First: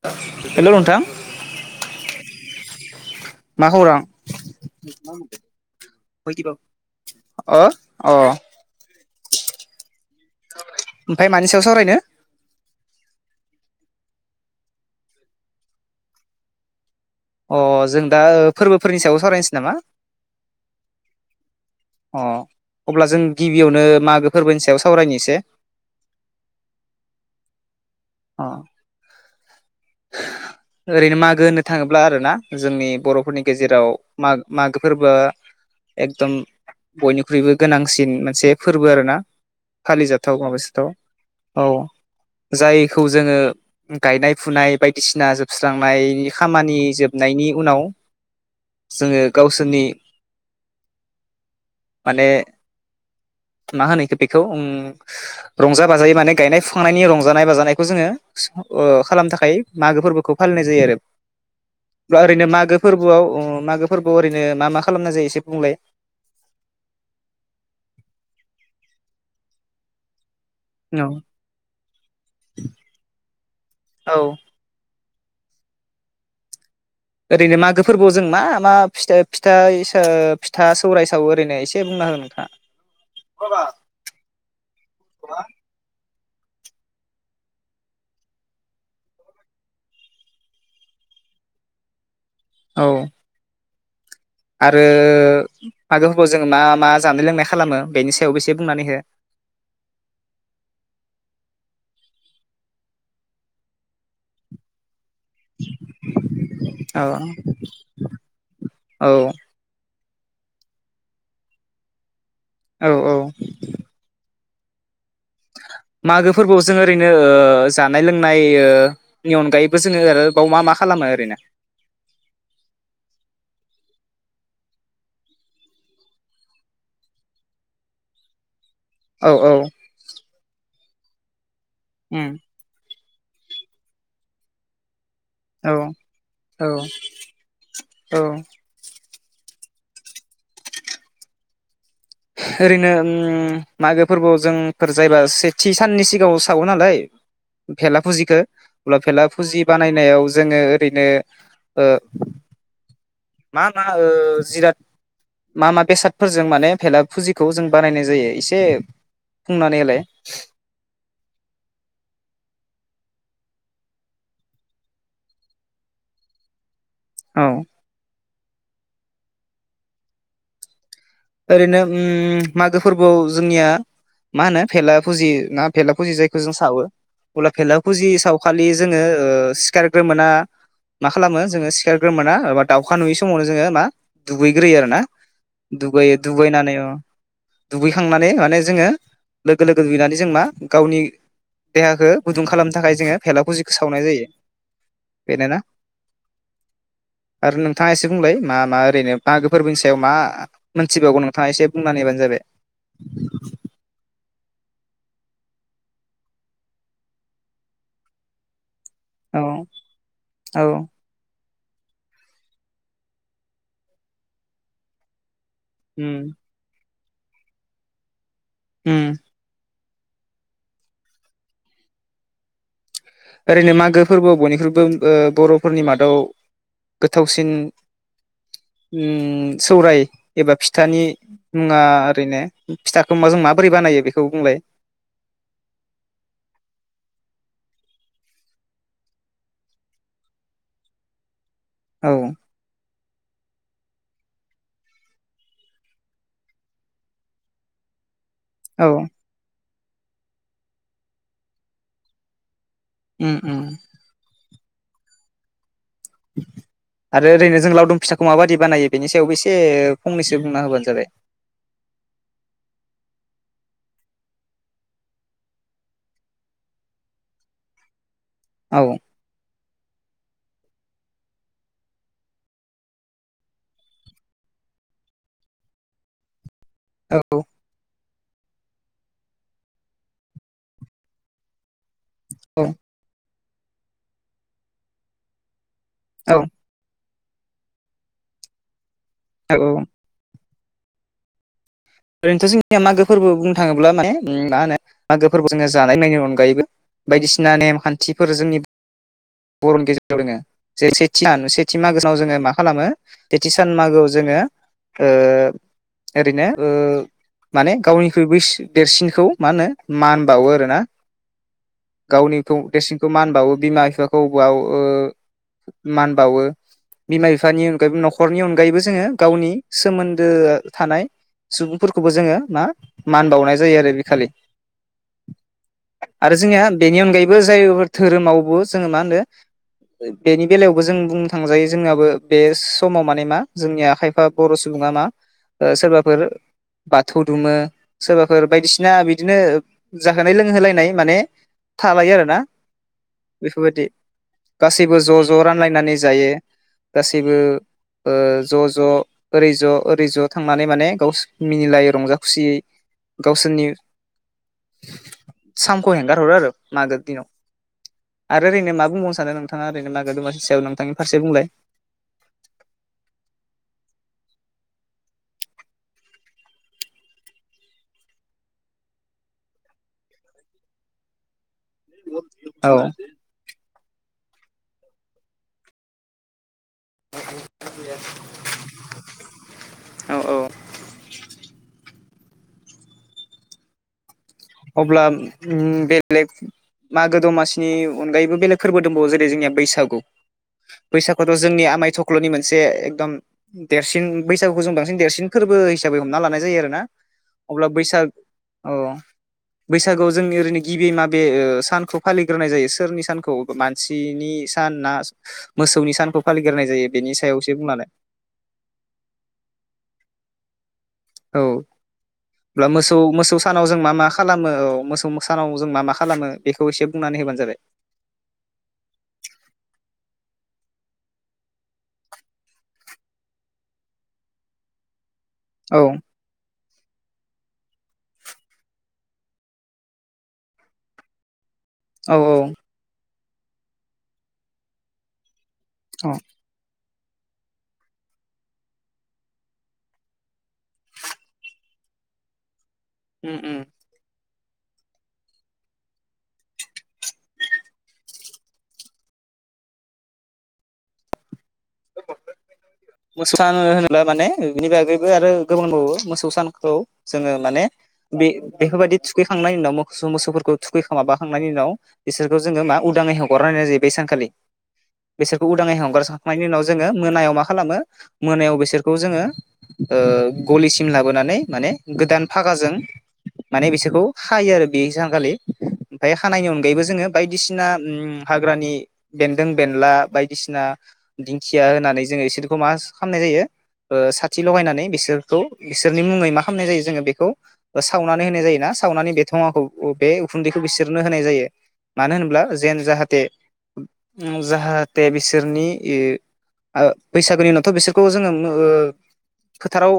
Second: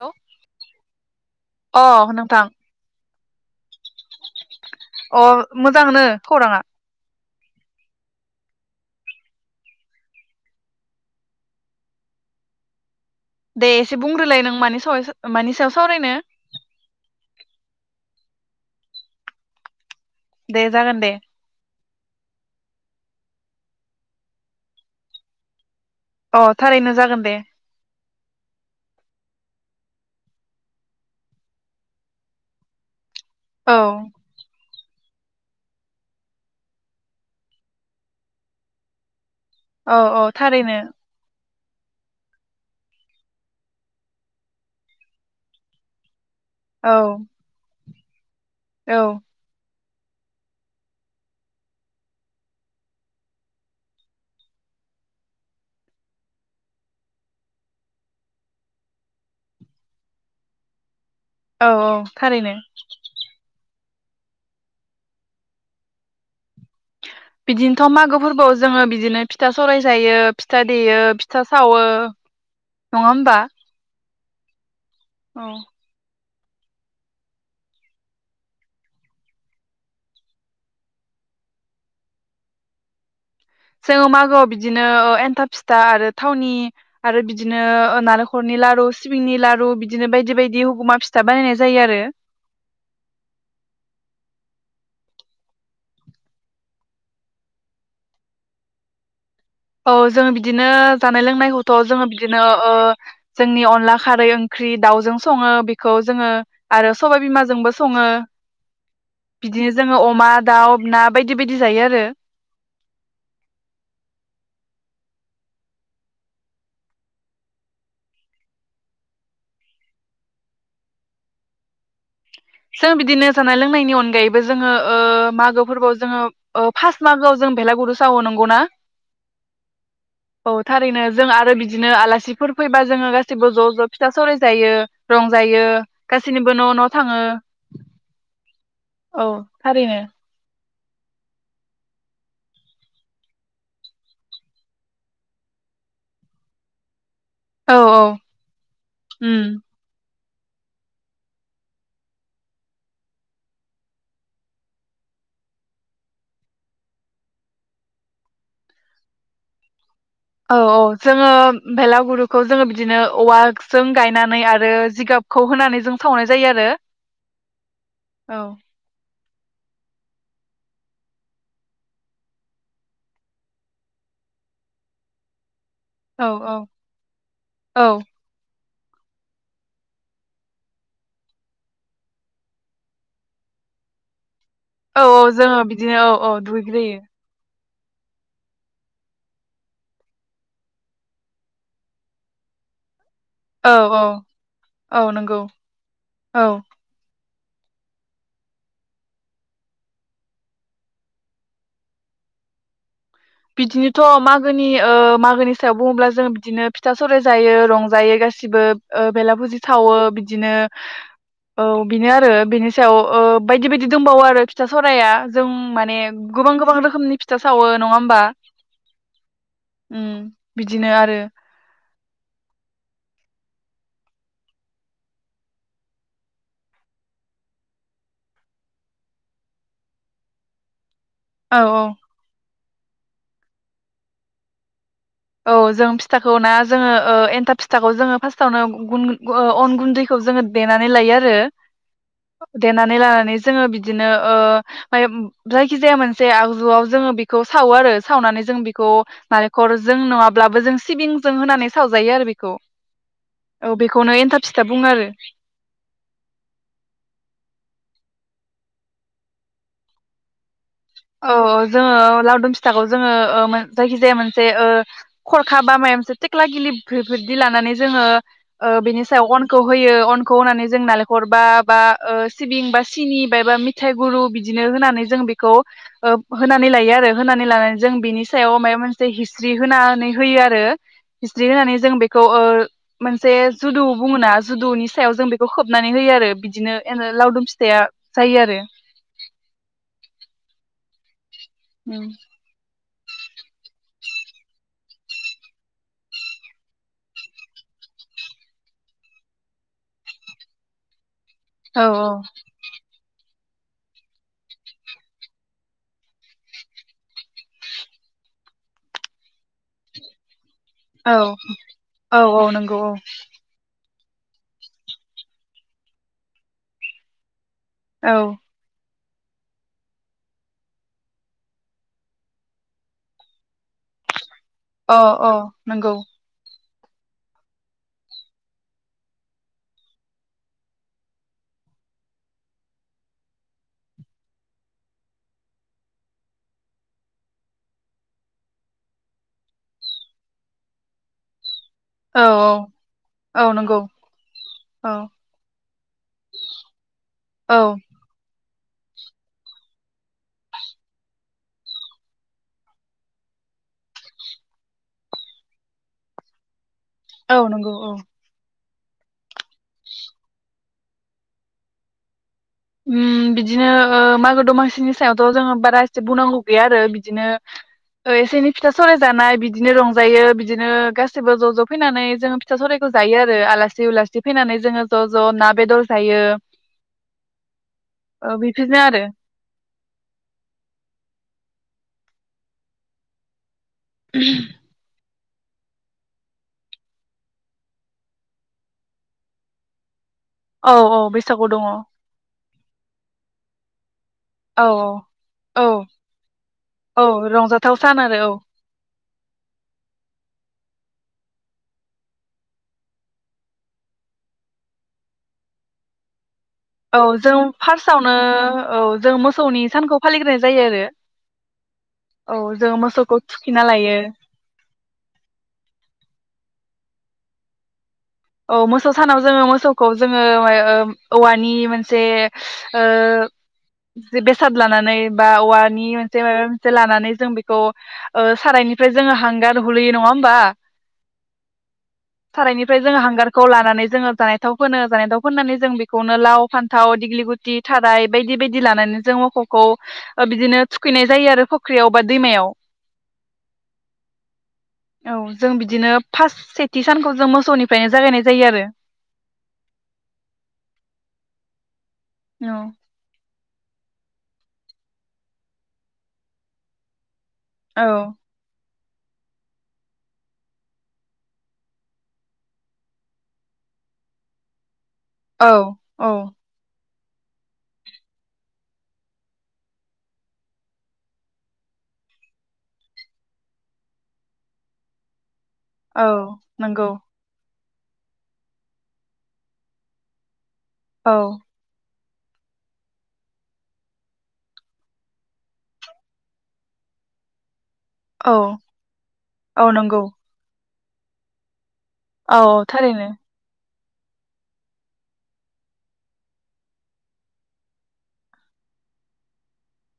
लौ हेल' नोंथां अ नोंथां मा खौरां अ मोजांनो खौराङा ओ अ ओमफाय मानि सायाव सावरायनो दे एसे बुंग्रोलाय नों मानि साव मानि सायाव सावरायनो अ जों दा फोरबोफोरनि सायाव सावरायनोसै नामा दे जागोन दे अ अब्ला जों गिबियावनो मागो फोरबोनि सायाव सावरायनो इसे अ थारैनो जागोन दे अ ओरैनो मागो होननो थाङोब्ला आरो ना जोंनि बर फोरनि औ गेजेराव माग-मागो फोरबोआ एकदम बयनिख्रुइबो गोनांसिन मोनसे फोरबो आरो ना औ औ थारैनो औ जाय खौ जोङो गायनाय फुनाय बायदिसिना जोबस्रांनाय खामानि औ जोबनायनि उनाव औ जोङो गावसोरनि माने मा होनोख बेखौ रंजा बाजायै माने गायनाय फुनायनि रंजानाय बाजानाय खौ जोङो ओ खालामनो थाखाय मागो फोरबोखौ फालिनाय जायो आरो औ ब्ला ओरैनो थारैनो मागो फोरबोआव ओ मागो फोरबो ओरैनो मा मा खालामना जायो एसे बुंलाय बिदिनोथ मागो फोरबोआव जोङो बिदिनो फिथा सराय जायो फिथा देयो औ फिथा सावो नङा होमबा औ औ ओरैनो मागो फोरबोआव जों मा मा फिथाय-फिथाय ओ फिथा सौराय साव ओरैनो एसे बुंना हो नोंथाङा जोंङो मागोआव बिदिनो एन्थाब फिथा आरो थावनि आरो बिदिनो नालेंखरनि लारु सिबिंनि लारु बिदिनो बायदि-बायदि हुगुमा फिथा बानायनाय जायो आरो। औ आरो मागो फोरबोआव जोंङो मा मा जानाय लोंनाय खालामो बेनि सायावबो एसे बुंनानै हो। औ जोंङो बिदिनो जानाय लोंनायखौथ जोंङो बिदिनो जोंनि अनला खारै ओंख्रि दाउजों सङो बिखौ जोंङो आरो औ सबाय बिमाजोंबो सङो औ बिदिनो जोङो अ मा दाउ ना बायदि-बायदि जायो आरो। औ औ मागो फोरबोआव जों ओरैनो जानाय ओ लोंनायनि अनगायैबो जोंङो बेाव मा मा खालामो ओरैनो जों बिदिनो जानाय लोंनायनि अनगायैबो जोंङो ओ मागो फोरबोआव जोंङो ओ फासट मागोआव जों बेलागुरु सावोनंगौना। औ औ थारैनो जों आरो बि दिनो उम आलासिफोर फैबा जोंङो गा सिबो ज-ज फिथा सौराय जायो। रंजायो औ गासैनिबो औ न'-न'थाङो । औ औ थारैनो ओरैनो उम मागो फोरबोआव जोंफोर जायोबा सेथि साननि सिगाङाव सावो नालाय औ भेला औ फुजिखौ बा भेला उम फुजि बानायनायाव जोंङो ओरैनो ओ मा मा ओ जिराद मा मा बेसादफोरजों माने भेला फुजिखौ जों बानायनाय जायो एसे बुंनानैलाय होलाय औ औ जोंङो बेलागुरुखौ जोंङो बिदिनो औवाजों गायनानै आरो जिगाबखौ होनानै सावनाय जायो आरो। औ औ ओरैनो अम मागो फोरबोआव जोंनिया माहोनो भेला फुजियो भेलाफुजि औ जायखौ जों औ सावो अब्ला औ भेललाफुजि सावखालि जोंङो ओ सिखारग्रोमोना मा खालामो जोंङो सिखारग्रोमोनाा दाउखा नुयि समावनो जोंङो मा दुगैग्रोयो आरो ना दुगै अ दुगैग्रोयो दुगैखांनानै माने जोंङो लोगो लोगो दुगैनानै जों मा गावनि देहाखो गुदुं खालामनो थाखाय जोंङो औ औ औ नंगौ बेनोना औ आरो नोंथाङा एसे बुंलाय मा मा ओरैनो मागो फोरबोनि सायाव मा मोन थिबावगौ नोंथाङा एसे बुंना हैैबानो जाबाय बिदिनोथ मागोनि ओ मागोनि सायाव बुङोब्ला जों बिदिनो फिथा सौराय जायो रंजायो गासिबो- ओ औ बेलाभुजि सावो बिदिनो औ औ बेनो आरो बेनि सायाव ओ बायदि बायदि दंबावो आरो फिथा सावराया जों माने ओम गोबां गोबां रोखोमनि फिथा सावो नङा होमबा उम उम बिदिनो आरो ओरैनो मागो फोरबोआव बयनिख्रुइबो ओ बरफोरनि मादाव गोथावसिन उम सौराय एबा फिथानि औ मुङा औ ओरैनो फिथाखौ माजों माबोरै बानायो बेखौ बुंलाय? औ जों फिथाखौ ना जोङो ओ एनथाब फिथाखौ जोङो फास्तावनो ओ अन गुन्दैखौ जोङो देनानै लायो आरो औ दे नानै लाना नै जोङो बिदिनो ओ आं जायखि जाया मोनसे आगजुआव जोङो बेखौ सावो आरो सावनानै जों औ बेखौ नारें [unintelligible] जों नङाब्लाबो जों सिबिंजों होनानै सावजायो आरो बेखौ। उम उम औ बेखौनो एन्थाब फिथा बुङो आरो आरो ओरैनो जों लावदुम फिथाखौ माबायदि बानायो बेनि सायावबो एसे फंनैसो बुंना होबानो जाबाय औ जोङो लावदुम फिथाखौ जोङो। ओ मोन जायखिजाया मोनसे ओ खरखा बा माया मोनसे थेक्ला गिलि बेफोरदि लानानै जोङो। ओ औ बेनि सायाव अन खौ होयो अनखौ होनानै जों नालेंखर बा-बा ओ सिबिं बा सिनि बायबा मिथाइ गुरु बिदिनो होनानै जों बेखौ ओ होनानै लायो आरो औ औ होनानै लानानै जों बिनि सायाव मायाव मोनसे हिस्रि होनानै होयो आरो हिस्रि होनानै जों बे खौ ओ मोनसे जुदु बुङोना जुदुनि सायाव जों बेखौ खोब बनानै होयो आरो औ बिदिनो एरो लावदुम फिथाइया जायो आरो ओ औ ओरैनथ' जों निया मागो फोरबो बुंनो थाङोब्ला माने उम मा होनो मागो फोरबो जोंना जानाय लोंनायनि अनगायैबो बायदिसिना नेम खान्थिफोर जोंनि बरनि [unintelligible] [unintelligible] सेथि औ मागोनाव जोङो मा खालामो सेथि सान मागौ जोङो ओ ओरैनो- ओ माने गावनिख्रुइ बै देरसिनखौ मा होनो मान बाउवो आरो हो औ औ औ गावनिखौ नंगौ देरसिनखौ मान बाउवो बिमा बिफाख औ बाउ ओ मान बाउवो बिमा बि बिफानि अनगायै औ न'खरनि अगायैबो जोङो गावनि सोमोन्दोया थानाय सुबुंफोरखौबो जोङो मा मान बाउनाय जायो आरो बिखालि अ अ नंगौ। बेनि अनगायैबो जायफोर धोरोमावबो जोङो मा होनो बेनि बेलायावबो जों बुंनो थांजायो जोंनाबो बे समाव माने मा जोंनिया खायफा बर' सुबुङा मा ओ सोरबाफोर बाथौ दुुमो सोरबाफोर बायदिसिना बिदिनो जाहोनाय लोंहोलायनाय माने थालायो औ आरोना औ नंगौ बेफोरबायदि औ गासैबो ज ज रानलायनानै जायो गासैबो औ ओ ज ज ओरै ज ओरै ज थांनानै माने गावसो मिनिलायो रंजा खुसियै गावसोरनि सामखौ हेंगारहरो आरो मागो दिनाव औ नंगौ औ आरो ओरैनो मा बुंबावनो सानो नोंथाङा ओरैनो मागो दमासिनि सायाव नोंथांनि फारसे बुंलाय उम बिदिनो ओ मागो दमासिनि सायावथ' जोङो बारा एसे बुंनांगौ गैया आरो बिदिनो एसे एनै फिथा सौराय जानाय बिदिनो रंजायो बिदिनो गासिबो ज ज फैनानै जोङो फिथा औ सौराइखौ जायो आरो आलासि उलासि फैनानै जोङो ज ज ना बेदर जायो औ बेफोरनो आरो औ औ [inaudible] अब्ला उम बेलेग मागो दमासिनि अनगायैबो बेलेग फोरबो दंबावो जेरै जोंनिया बैसागु औ औ बैसागुआथ' बैसागु दङ जोंनि औ आमाय थख्ल'नि मोन से एकदम देरसिन बैसागुखौ औ जों बांसिन देरसिन फोरबो औ हिसाबै हमना लानाय जायो आरोना औ अब्ला रंजाथाव सान बैसाग आरो औ बैसागोआव जोंनि ओरैनो गिबि माबे ओ सानखौ फालिग्रोनाय जायो सोरनि सानखौ मानसिनि सान ना मोसौनि सानखौ फालिग्रोनाय जायो औ बेनि सायाव जों एसे बुंनानै फार्सआवनो औ जों मोसौनि सानखौ फालिग्रोनाय जायो आरो औ औ होनब्ला जों मोसौ मोसौखौ मोसौ थुखैना सानाव जों लायो मा मा खालामो औ मोसौ सानाव जों मा मा खालामो बेख खौ इसे बुंनानै होबानो जाबाय। औ मोसौ सानाव जोङो मोसौखौ जोङो माय ओ औवानि मोनसे ओ बेसाद लानानै बा औ औवानि मोनसे मायबामोम मोनसे लानानै जों बेखौ ओ सारायनिफ्राय जोङो हांगार हुलुयो नङा ओमबा? औ औ हांगारखौ लानानै जोङो जानाय थाव फोनो जानायथाव फोननानै जों औ बेखौनो लाव फान थाव दिग्लि गुथि थाराय बायदि बायदि लानानै जों मोखौखौ बिदिनो थुखैनाय जायो आरो फुख्रियाव बा दैमायाव। उम उम औ जों बिदिनो फास्ट सेथि सानखौ जों मोसौनिफ्रायनो जागायनाय जायो आरो औ सान होनोब्ला माने बिनि बागैबो आरो गोबां होनबावो मोसौ सानखौ जोङो माने आरो बे-बेफोरबायदि थुखैखांनायनि उनाव मोसौ मोसौफोरखौ थुखैखोम माबाखांनायनि उनाव बिसोरखौ जोङो मा उदाङै हगारनाय जायो बेै सानखालि। बेसोरखौ औ उदाङै औ हमगारसारनायनि उनाव जोङो मोननायायाव मा खालामो मोनायाव बिसोरखौ जोङो ओ गलिसिम लाबोनानै माने गोदान फागाजों माने बिसोरखौ हायो आरो बे सांखालि। औ ओमफ्राय खानायनि अनगायैबो नंगौ जोङो बायदिसि ना हाग्रानि बेन्दों बेनला बायदिसि ना औ दिंखिया होनानै जों एसे मा खालामनाय जायो साथि लगायनानै बिसोरखौ बिसोरनि मुङै मा खालामनाय जायो जोङो बेखौ सावनानै औ होनाय जायो ना सावनानै बे थङाखौ औ नंगौ बे उखुन्दैखौ खौ बिसोरनो होनाय जायो। मानो औ होनोब्ला औ जेन थारैनो जाहाथे जाहाथे बिसोरनि इ आ बैसागोनि उनावथ' बिसोरखौ जोङो ओ फोथाराव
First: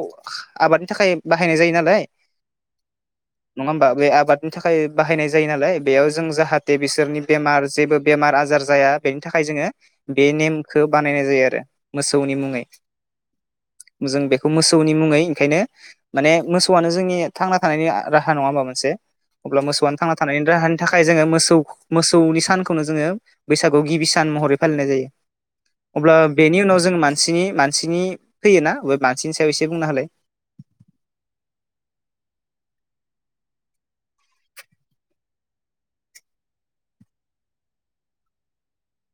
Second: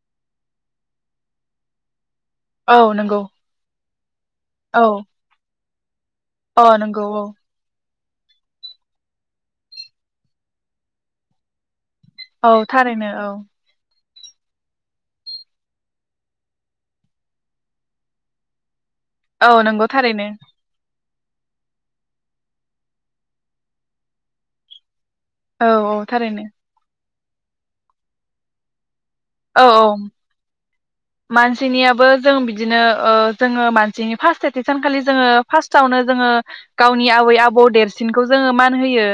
आबादनि थाखाय बाहायनाय जायो नालाय। औ नंगौ नङा होमबा बे आबाद नि औ थाखाय बाहायनाय जायो नालाय बेयाव जों अ जाहाथे नंगौ बिसोरनि औ बेमार जेबो बेमार आजार जाया बेनि थाखाय जोङो बे नेमखौ बानायनाय जायो आरो मोसौनि औ मुङै थारैनो औ जों बेखौ मोसौनि मुङै ओंखायनो माने मोसौआनो जोंनि थांना थानायनि राहा नङा होमबा मोनसे। औ अब्ला नंगौ मोसौआनो थांना थारैनो थानायनि राहानि थाखा थाखाय जोङो मोसौ मोसौनि सानखौनो जोङो बैसागुआव गिबि सान महरै फालिनाय जायो। औ औ अब्ला थारैनो। बेनि उनाव जों मानसिनि मानसिनि फैयोना मानसिनि सायाव औ एसे बुंनो औ हालाय। मानसिनियाबो जों बिदिनो ओ जोङो मानसिनि फार्स्ट एथे सानखालि जोङो फार्स्टआवनो जोङो गावनि आबै आबौ देरसिनखौ जोङो मान होयो।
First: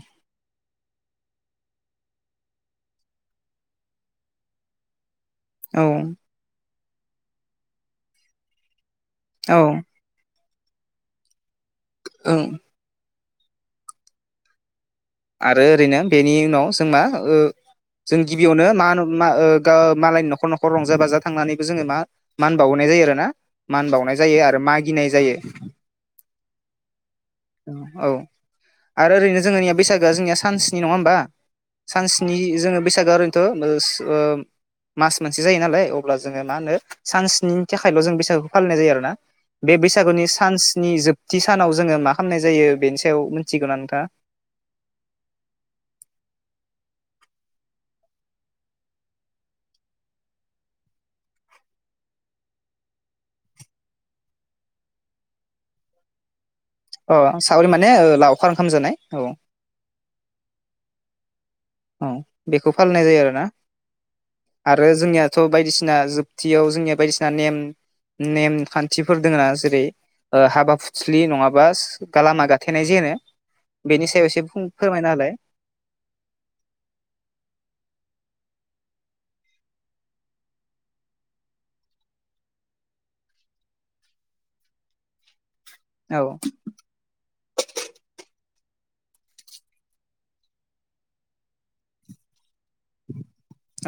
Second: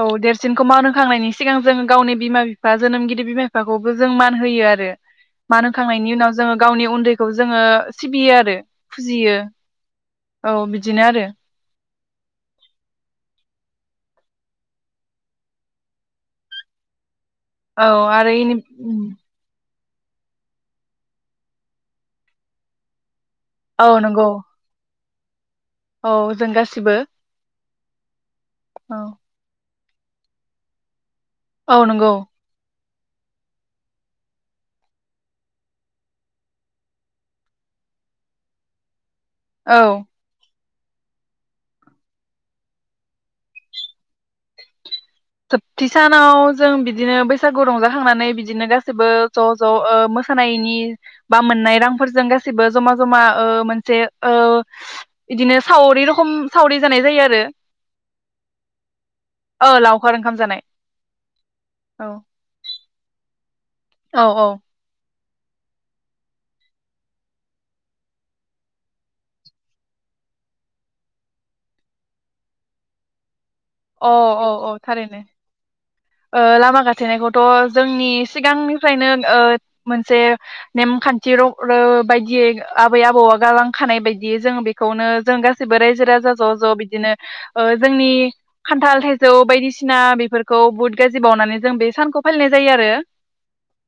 औ देरसिनखौ मान हो होखांनायनि सिगां जों गावनि बिमा बिफा जोनोमगिरि बिमा बिफाखौबो जों मान होयो आरो मान औ होखांनायनि उनाव जोङो गावनि उन्दैखौ जोङो सिबियो आरो फुजियो औ औ बिदिनो आरो ओं आरो ओरैनो बेनि उनाव जों मा ओ औ जों आरो इनि गिबियावनो मा होनो मा ओ गो मालायनि न'खर न'खर रंजा बाजा थांनानैबो जोङो मा मान बावनाय जायो आरो ना मान औ बावनाय नंगौ जायो आरो मागिनाय जायो औ जों गासिबो [inaudible] औ औ आरो ओरैनो जोंनिया दा जोंनि सानसनि नङा होनबा? औ नंगौ सानसेनि जोङो बैसागोआ ओरैनोथ' ओस मास मोनसे जायो नालाय अब्ला जोङो मा होनो सानसेनि थाखायल' जों बैसागुखौ फालिनाय जायो आरोना बे औ बैसागुनि सान्स नि जोबथि सानाव जोङो मा खालामनाय जायो बेनि सायाव मिनथिगौना नोंथाङा सोबथि सानाव जों बिदिनो बैसागु रंजाखांनानै बिदिनो गाैबो ज' ज' मोसानायनि बा मोननाय रांफोरजों गासैबो जमा जमा मोनसे बिदिनो सावरि रखम सावरि जानाय अ जायो आरो सावरि माने ओ लावखार ओंखाम जानाय औ ओ लावखार ओंखाम जानाय औ बेखौ फालिनाय जायो आरो ना औ औ [inaudible] आरो जोंनिया थ' बायदिसिना जोबथियाव जोंनिया बायदिसिना नेम नेम खान्थिफोर दोङना जेरै ओ हाबा फुस्लि नङाबा गा लामा गाथेनाय जे ओनो अ बेनि सायाव एसे औ औ फोरमायना थारैनो होलाय लामा गाथे नायखौथ' जोंनि सिगांनिफ्रायनो ओ मोनसे नेमखान्थि ओ बायदियै आबै आबौआ गालांखानाय बायदियै जों बेखौनो जों गा गासिबो रायजो औ राजा ज' ज' बिदिनो ओ जोंनि खान्थाल थाइजौ बायदिसिना बेफोरखौ बहुद गाज्रि बावनानै जों बे सानखौ फालिनाय जायो आरो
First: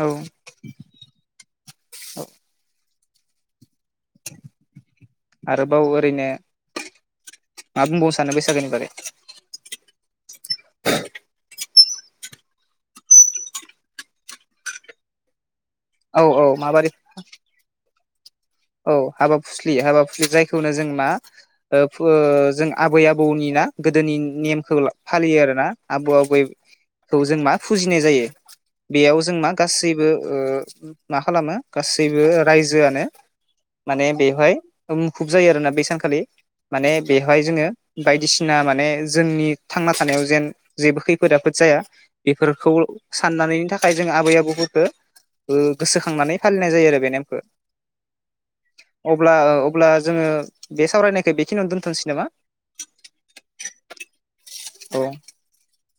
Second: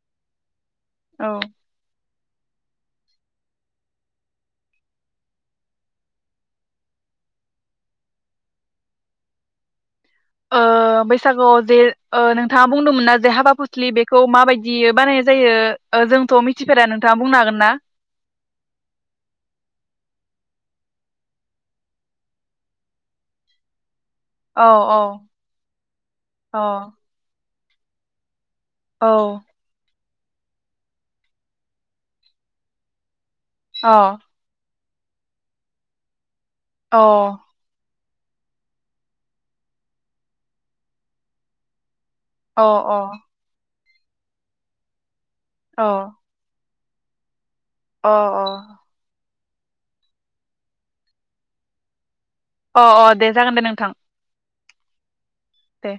औ औ [inaudible] औ आरोबाव ओरैनो मा बुंबावनो सानो बैसागोनि बागै ओ बैसागोआव जे ओ नोंथाङा बुंदोंमोन ना जे हाबा फुस्लि बेखौ माबायदि बानायनाय जायो ओ औ जोंथ' औ मिथिफेरा माबारै नोंथाङा बुंनो हागोन ना? औ हाबा फुस्लि हाबा फुस्लि जायखौनो जों मा ओ फु जों आबै आबौनि ना गोदोनि औ नेमखौ औ फालियो आरोना आबौ औ आबैखौ जों मा फुजिनाय जायो। बेयाव जों औ मा गासैबो ओ मा खालामो गासैबो रायजोआनो अ माने बेहाय मुखुब जायो आरोना बे सानखालि माने अ बेवहाय जोङो बायदिसिना माने जोंनि थांना थानायाव जेन जेबो खैफोद आफफोद जाया। अ बेफोरखौ साननानै थाखाय थाखाय जों आबै आबौ मोनखो अ गोसोखांनानै फालिनाय जायो आरो बेनिफ्राय अ अ अब्ला जोङो बे सावरायनायखौ बेखिनियावनो दोनथनोसै नामा? अ अ दे जागोन दे नोंथां औ दे